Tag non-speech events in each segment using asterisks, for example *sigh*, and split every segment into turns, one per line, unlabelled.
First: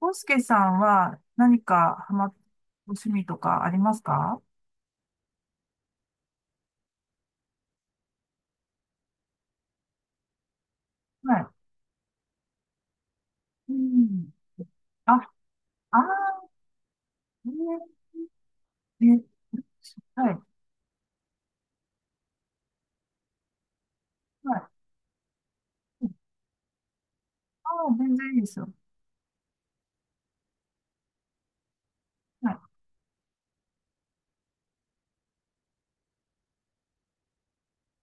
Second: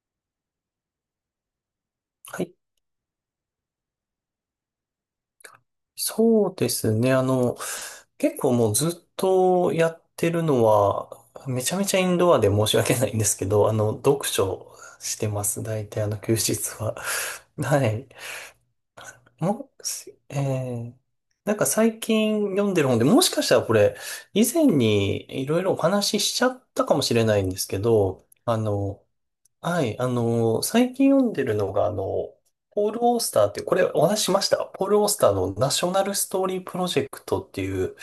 コスケさんは、何かハマっ、
はい。
ご趣味とかありますか？
そうですね。結構もうずっとやってるのは、
はい。
めちゃめちゃインドアで申し訳ないんですけど、
う
読
ん。
書
あ、
してます。大
あ
体休日は。*laughs* は
ー、
い。
えー、え
もし、
ーは
え
い、
ー、なんか最近読んでる本で、もしかしたらこれ、以
はい。
前にいろいろお話ししちゃったかもしれないんです
あ
け
あ、全
ど、
然いいですよ。
はい、最近読んでるのが、
はい。
ポール・オースターっていう、これお話ししました。ポール・オースターのナショナル・ストーリー・プロジェクトっていう、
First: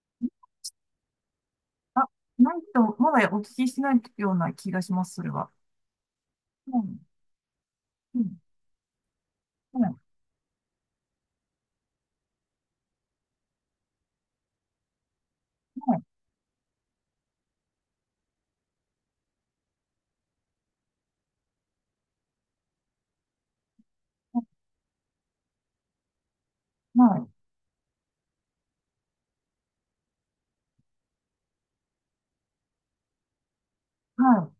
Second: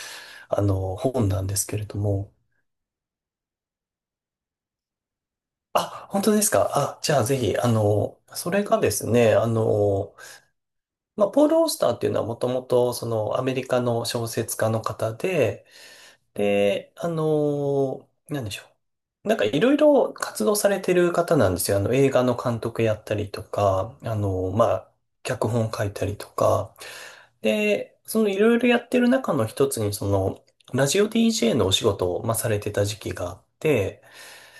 本なんですけれど
あ、
も。
ないと、まだお聞きしてないような気がします、それは。
あ、本当ですか。
う
あ、
ん
じゃあぜひ、
うん。
それがですね、
はい。
まあ、ポール・オースターっていうのはもともと、その、アメリカの小説家の方で、
はい。
で、なんでしょう。なんかいろいろ活動されてる方なんですよ。映画の監督やったりとか、まあ、脚本書いたりとか。
はい。
で、そのいろいろやってる中の一つに、その、ラジオ DJ のお仕事を、まあ、されてた時期があって、
は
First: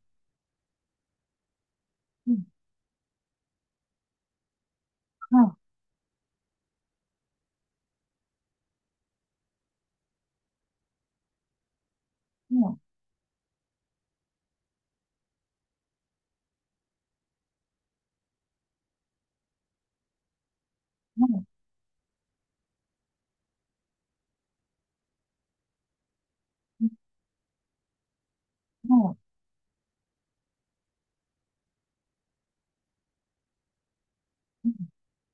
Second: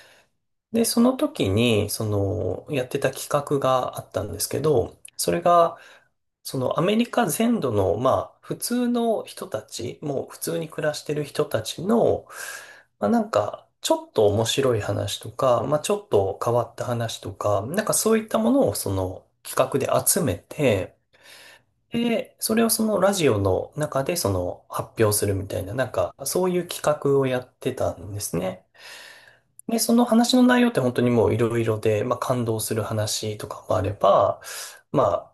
で、その時に、そ
い。うん。
の、やってた企画があったんですけど、それ
は
が、そのアメリカ全土の、まあ、普通の人たち、もう普通に暮らしてる人たちの、
い。はい。
まあ、なんか、ちょっと面白い話とか、まあ、ちょっと変わった話とか、なんかそういったものをその企画で集めて、
はい。
で、それをそのラジオの中でその発表するみたいな、なんかそういう企画をやってたんですね。
はい。
で、その話の内容って本当にもういろいろで、まあ感動する話とかもあれば、
うん、
ま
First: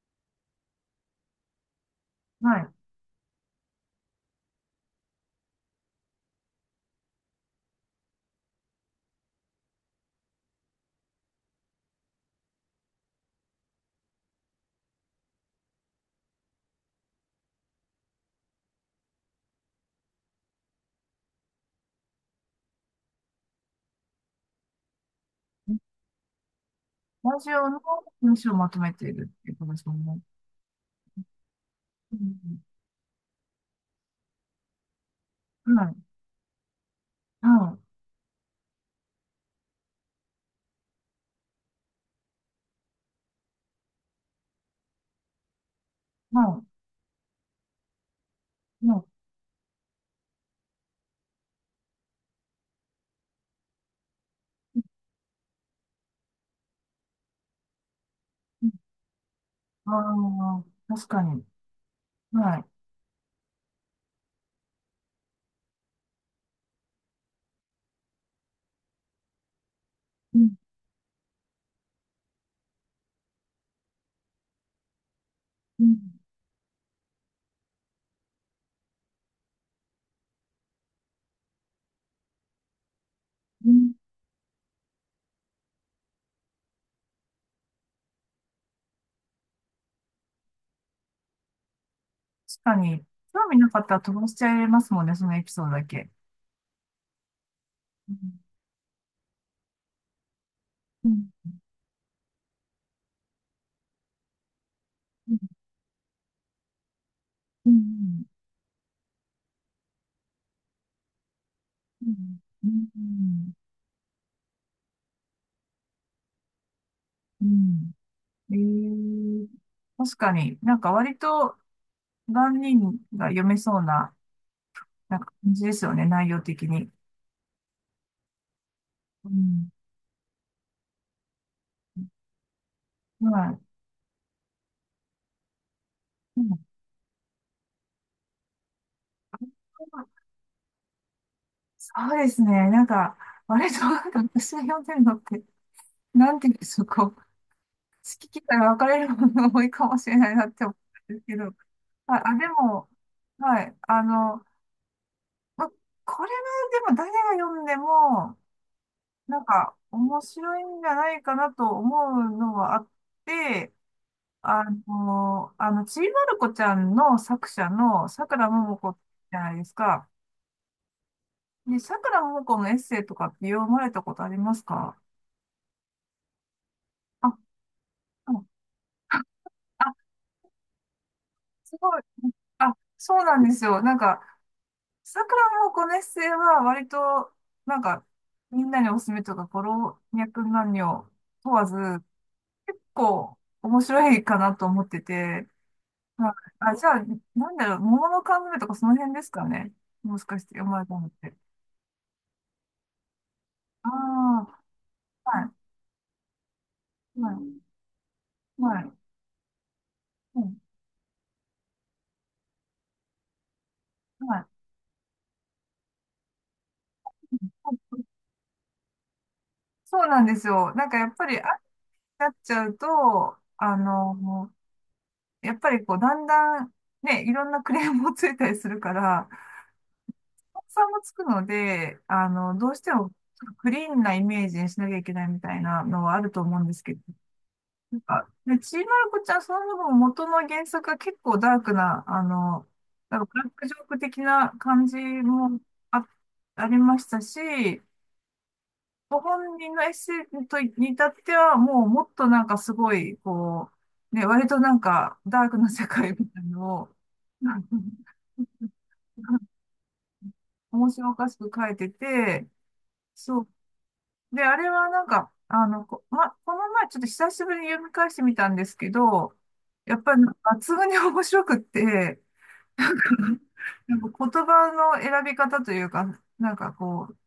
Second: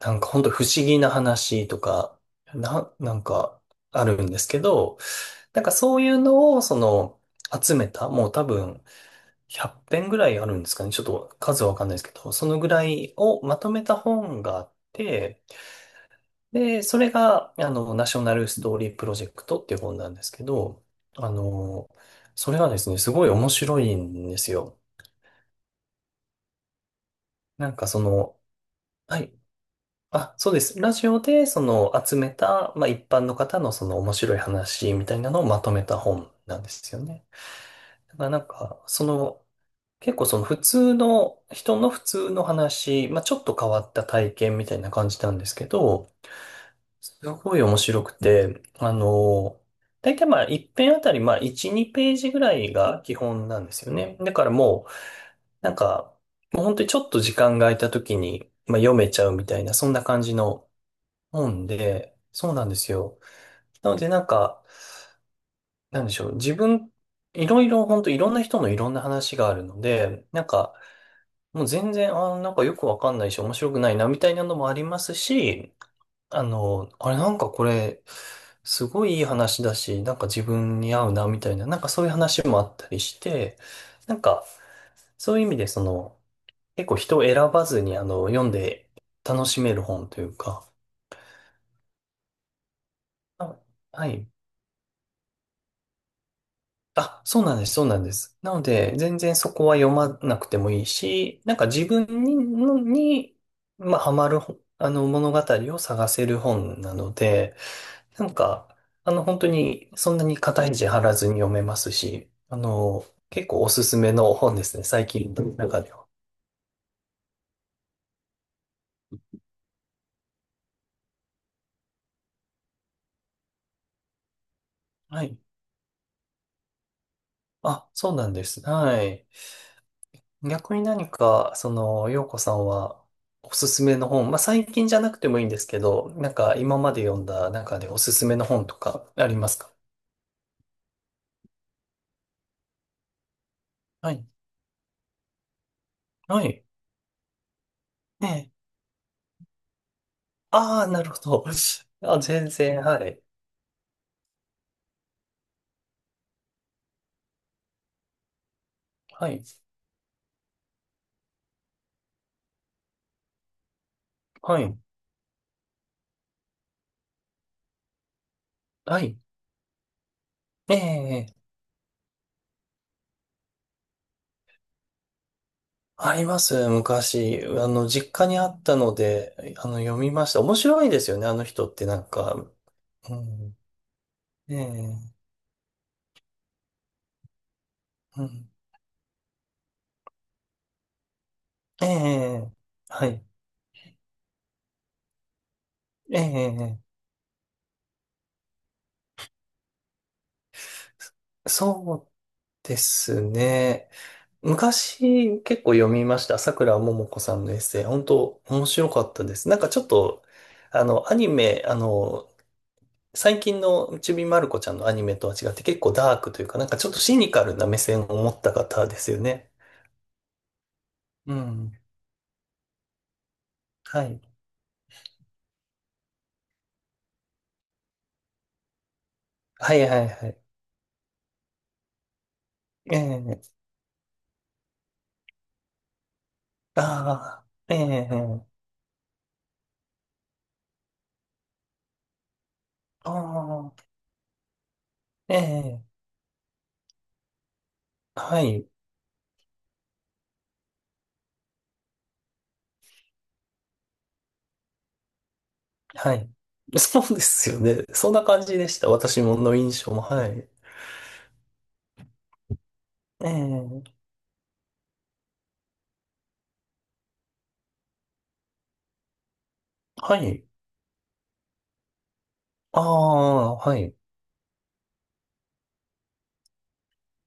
あなんかほんと不思議な話とか、
はい。
なんかあるんですけど、なんかそういうのをその集めた、もう多分100編ぐらいあるんですかね。ちょっと数わかんないですけど、そのぐらいをまとめた本があって、で、それがナショナルストーリープロジェクトっていう本なんですけど、あの、それはですね、すごい面白いんですよ。
ラジ
な
オ
ん
の
かそ
文
の、
章をまとめてい
は
る
い。
っていうことですもんね。
あ、そうです。ラジオで、その、集
う
め
ん。
た、まあ、一般の方のその面白い話みたいなのをまとめ
は
た
い。
本なんですよね。
は
だからなんか、その、結構その普通の、人の普通の話、まあ、ちょっと変わった体験みたいな感じなんですけど、
い。は
すごい面白くて、
い。はい。
だいたいまあ、一編あたり、まあ、1、2ページぐらいが基本なんですよね。だからもう、なんか、もう本当にちょっと時間が空いた時に、まあ、読めちゃうみたいな、そ
あ
んな感じ
あ、
の、
確かに。
思うんで、そう
は
な
い。
んですよ。なのでなんか、なんでしょう。自分、いろいろ、本当いろんな人のいろんな話があるので、
う
なん
ん、
か、もう全然、なんかよくわかんないし、面白くないな、みたいなのもありますし、
うん、
あれなんかこれ、すごいいい話だし、なんか自分に合うな、みたいな、なんかそういう話もあったりして、
うん、
なんか、そういう意味で、その、結構人を選ばずに、読んで楽しめる本というか、
確かに、興味
あ、
なかったら
は
飛ば
い。
しちゃいますもんね、そのエピソードだけ。
あ、そうなんです、そうなん
う
で
ん、
す。なので、全然そこは読まなくてもいい
うん、
し、なんか自分に、のにまあ、ハマる本、物
うん、
語を探せる本なので、
うん、
なんか、本当に、そんなに肩肘張らずに読めます
う
し、
ん、う
結
ん、
構おすすめの本ですね、最近の中では。
うん。うん、ええ、確かになんか割と万人が読めそうな、なん
は
か
い。
感じですよね、内容的に。
あ、そうなんです。はい。
うん、
逆に何か、その、洋子さんは、
は
お
い。
すすめの本、まあ、最近じゃなくてもいいんですけど、なん
う
か、
ん、
今まで読んだ中でおすすめの本とか、ありますか？
そうですね。なんか、割と、なん
は
か
い。
私が読んでるのって、なん
は
ていうん
い。
でしょう、こう、好
え
き嫌
え。
い分かれるものが多いかもしれないなって思
ああ、なる
うん
ほ
ですけ
ど。
ど。あ、
あ、
あ、で
全然、
も、
はい。
はい。ま、これはでも誰が読んでも、
は
な
い。
んか面白いんじゃないかなと思うのはあって、
はい。
ちびまる子ちゃんの作者のさくらももこ
はい。
じゃないですか。
ええ、
で、さくらももこのエッセイとかって読まれたことありますか？
あります、
あ、
昔。実家
う
にあ
ん、
ったので、
あ、
読みました。面白いですよね、あの人っ
す
て
ご
な
い。
んか。
あ、そ
う
うなんで
ん。
すよ。なんか、
ええ、
さくらもこねっせいは割と、なんか、
うん。
みんなにおすすめとか、こ、老若男女問わず、
ええ、
結
はい。
構面白いかなと思ってて、
え
まあ、あ、
え、
じゃあ、なんだろう、桃の缶詰とかその辺ですかね。もしかして読まれたのって。
そうですね。
ああ、
昔
は
結構読みました。桜ももこ
い、は
さんのエッ
い、
セイ。本当面
は
白
い、
かったです。なんかちょっと、
うん、
アニメ、最近のちび
は
まる
い。
子ちゃんのアニメとは違って結構ダークというか、なんかちょっとシニカルな目線を持った方ですよね。
そうなんですよ。なんかやっぱ
う
り、あ、
ん。
なっちゃうと、あ
はい。
の、やっぱりこう、だんだん、ね、いろんなクレームもついたりするから、
はいはいはい。
さんもつくので、どうしても
ええ。
クリーンなイメージにしなきゃいけないみたいなのはあると思うんですけど、
ああ、え
なんか、ね、
え。
ちいまる子ちゃん、その分元の原作が結構ダークな、
あ
なんかブラックジョ
あ、
ーク的な感じも
ええ。
あ、ありましたし、
はい、
ご本人のエッセイとに至っては、もうもっとなんかすごい、こう、ね、割となんかダークな世界
は
み
い。
たいなのを、
そうですよ
*laughs*
ね。そんな感じでした。私もの印象も。はい。
面白おかしく書いてて、そう
ええ。
で、あれはなんか、この前ちょっと久しぶりに読み返してみたんですけど、やっぱ
は
り抜
い。
群に面白くって、
あ
*laughs*
あ、はい。
なんか言葉の選び方というか、なんかこう、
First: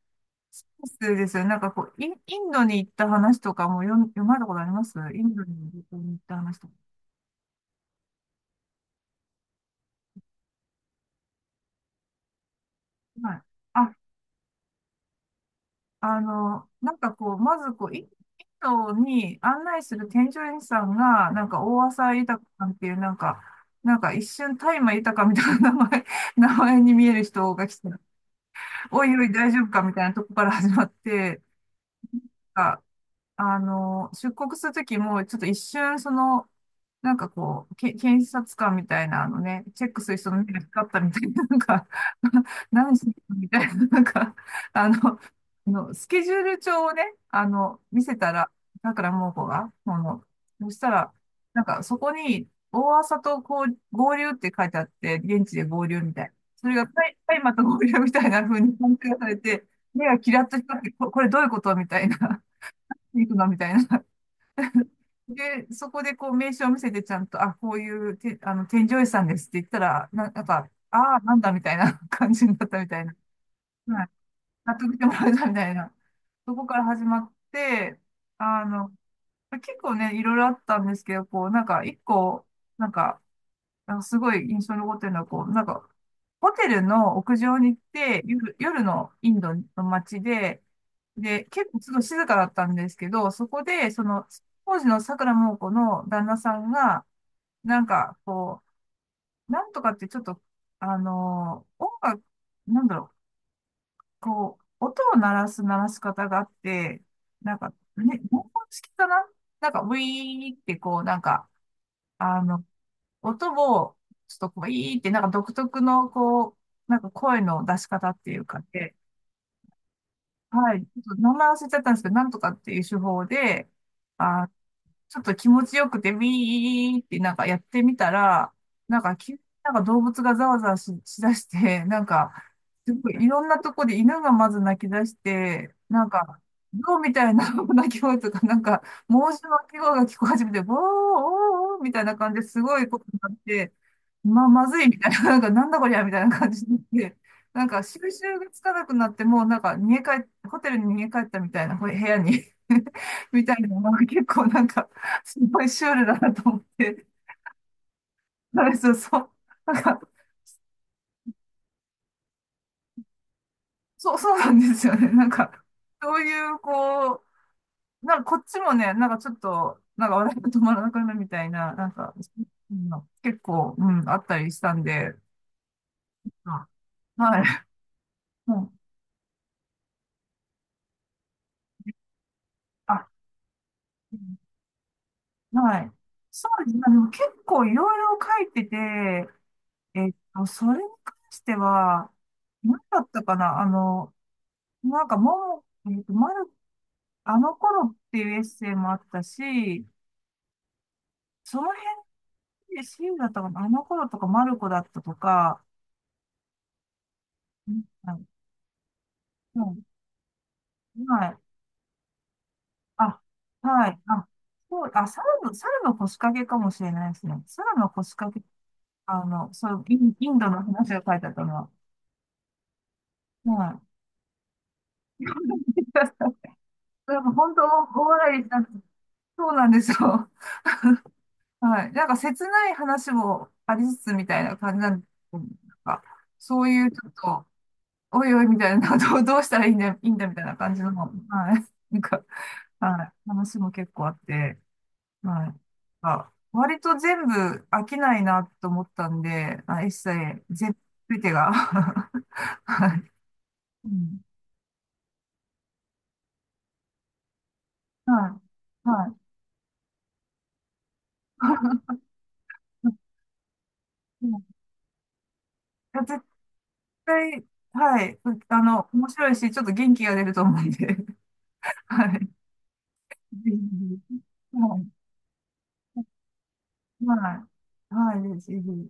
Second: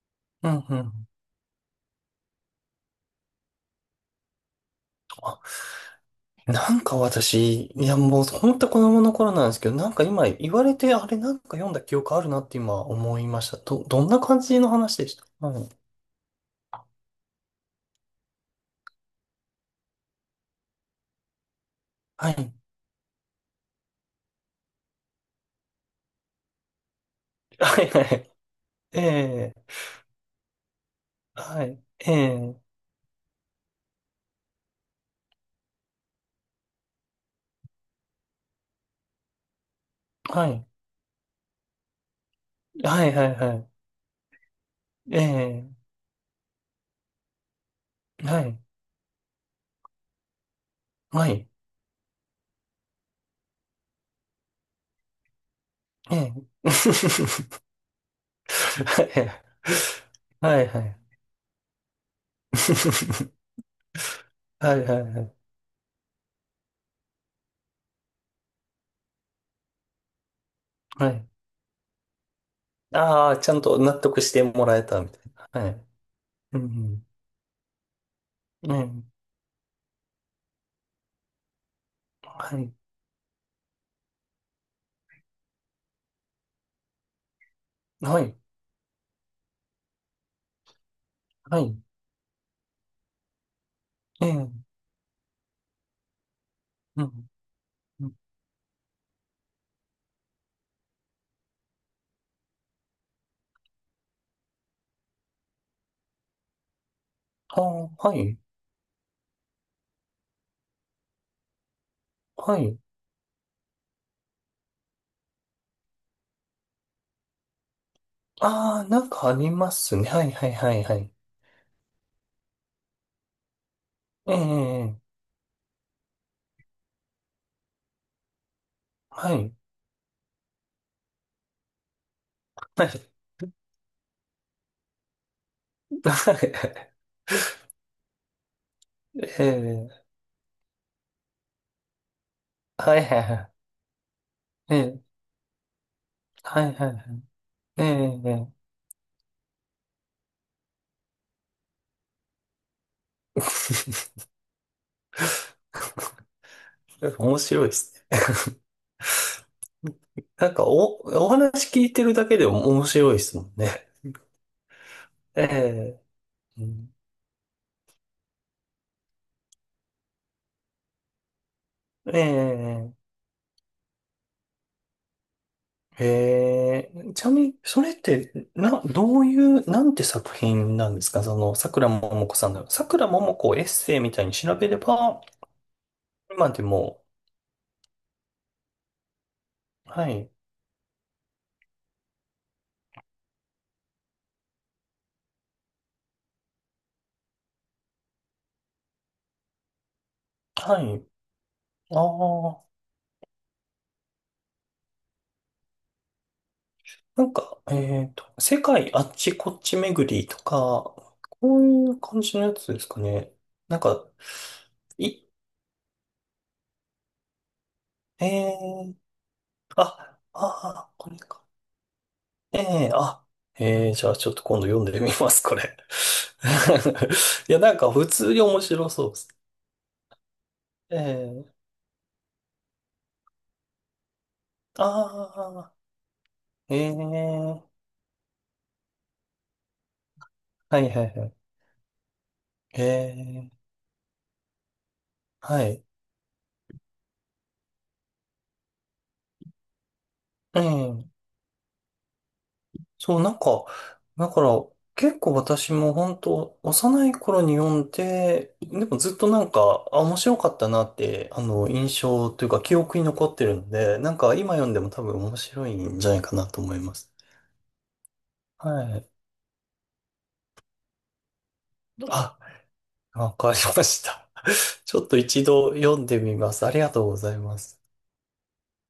う
そ
ん、うん。
うですよね。なんかこう、インドに行った話とかも読まれたことありますイン
あ、
ドに旅行に行った話と
な
か。
んか私、いやもう本当子供の頃なんですけど、なんか今言われて、あれなんか読んだ記憶あるなって今思い
はい。
ました。
あ、
どんな感じの話でした？はい。
なんかこう、まずこう、インドに案内する添乗員さんが、なんか大浅井
は
豊
い。
さんっていう、なんか、なんか一瞬大麻豊みたいな名前、名前に見える人
*laughs*
が来
は
て、
いはい。え
おいおい大
え、
丈夫かみたいなとこから始まって、
はい。ええ、
あ、出国するときも、ちょっと一瞬その、なんかこう、検察官みたいな、あのね、チェックする人の
は
目が
い。
光ったみたいな、なんか、*laughs* 何し
は
て
い
る
はい
のみ
は
た
い。
いな、なんか、
え
あ
え、
のスケジュール帳をね、見せた
は
ら、
い。
だからもうこが、この、そしたら、
はい。
なんかそこに、大朝とこう合流って書いてあって、現地で合流みたいな。
え
そ
え。
れ
*laughs*
がタイまた合流みたいな風に判定されて、目がキラッと
はい
光
は
って、
い
これどういうことみたいな。行
*laughs*
くのみたいな。
はい。はい *laughs* はいはいはい
で、そこでこう名刺を見せてちゃんと、あ、こういうて、添乗員さんですって言ったら、なんか、
は
ああ、
い。
なんだみたいな *laughs* 感じになったみたいな。
ああ、ちゃんと納
はい。
得しても
納
らえ
得し
た
て
み
も
た
ら
い
えたみ
な。
た
は
い
い。
な。そ
う
こから始
ん。
まって、あ
う
の、
ん。
結構ね、いろいろあったんですけど、こう、なんか、一個、
はい。
なんか、なんかすごい印象に残ってるのは、こう、なんか、ホテルの屋上に行っ
は
て、
い。
夜のインドの街で、で、
は
結
い。
構ちょっと静かだったんですけど、そこで、そ
え
の、
え。
当時の桜桃子の旦那さん
う
が、
ん。
なん
うん。
か、こう、なんとかってちょっと、音楽、なんだろう、こう、音を鳴らす鳴らし方があって、なん
あ
か、
あ、は
ね、
い。
文法式かな。なんか、ウィーってこう、なんか、あ
は
の、
い。
音も、ちょっとこう、いいって、なんか独特の、こう、なんか声の出し方っていうか
ああ、
で、
なんかありますね。はい、はい、は
は
い、
い、ち
は
ょっ
い。
と名前忘れちゃったんですけど、なんとかっていう手法で、
え
あ、
え、
ちょっと気持ちよくて、ビーってなんかやってみたら、なんか急
は
に
い。
なんか動物がざわざわしだして、*laughs* なんか、
は
すご
い。
いいろんなとこで犬がまず泣き出して、なんか、
*laughs*
ゾウみたいな *laughs* 鳴き声 *laughs* とか、なんか、申
え
し訳鳴き声
え、
が聞こえ始めて、ボー、おー、おーみたいな感じですごい
は
こと
い、は
に
い、
なっ
は
て、ま
い。え
ずいみ
え、
たいな、*laughs* なんか、なんだこりゃみたいな感
は
じに
い、
なっ
はい、は
て、
い。
なんか、
え
収拾
え、
がつかなくなって、もうなんか、逃げ帰っ、ホテルに逃げ帰ったみたいな、部屋に *laughs* みたいなのが結構なんか、すごいシュールだなと思って、
*laughs* 面白いですね。
なんかそう、そう、なんか、
*laughs* なんかお話聞いてるだけでも面白いですもんね。
そう、そうなんですよね。なん
え
か、
え、
そういう、
うん。
こう、なんかこっちもね、なんかちょっと、なんか笑いが止まらなくなるみたいな、なんか、
え
うん、
え、
結構、うん、あったりしたんで、あ、
へえ、ちな
は
みに、
い。
それって、
うん、
な、どういう、なんて作品なんですかその、桜ももこさんの。
あ、
桜ももこをエッセイみ
う
たいに
ん、
調べれば、
はい。そ
今で
うですね。で
も、
も結構いろいろ書いてて、え
は
っ
い、
と、それに関しては、何だったかな、なんか、もも、えっと、まるあの頃っていうエッセイもあったし、
はい、
その
あ
辺
あ、
でシールだったかな、あの頃とかマルコだったとか、
なんか、
うん、
世界あっちこっ
う
ち
ん、
巡りとか、
はい。
こういう感じのやつですか
あ、
ね。なん
はい。
か、
あ、そう、あ、
い、
猿の腰掛けかもしれないですね。猿の腰
え
掛け、
ー、
そう、
あ、
イ
あ
ンドの話
あ、
が
こ
書
れ
いてあっ
か。
たのは。
ええ、あ、
は
ええ、
い。
じゃあちょっと今度読んでみます、
*laughs*
これ。
なんか
*laughs* い
本
や、
当、
なんか
大
普通
笑
に
いした。
面白そうです。
そうなんですよ。
ええ、
はい。なんか切ない話もありつつみたいな感じなんですけど、
ああ、
なんか、そう
え
いう
え、
ちょっと、おいおいみたいな、どう、*laughs* どうしたらいいんだ、いいんだみたいな感
は
じの、
いは
は
いはい。
い。なんか、
え
はい。
え、
話も結構あって、はい。
はい。
あ、割と全部飽きないなと思ったんで、まあ、一切、
え
全
え、
部てが。*laughs* はい。
そう、なんか、
うん。
だから結構私も本当幼い頃に読ん
は
で、で
い。
もず
は
っとなんか、あ、面白かったなって、
い。
印象というか記憶
*laughs*
に残ってるので、なん
うん、
か
い
今読んでも多分面白いん
や
じゃない
絶
かなと思います。
対、はい。う、
は
面
い。
白いし、ちょっと元気が出ると思うんで。*laughs* はい。ぜ
あ、わ
ひ
か
ぜ
りまし
ひ、
た。
は
*laughs* ちょっと一度読んでみます。ありがと
い。
うござい
は
ます。
い。はい。ぜひぜひ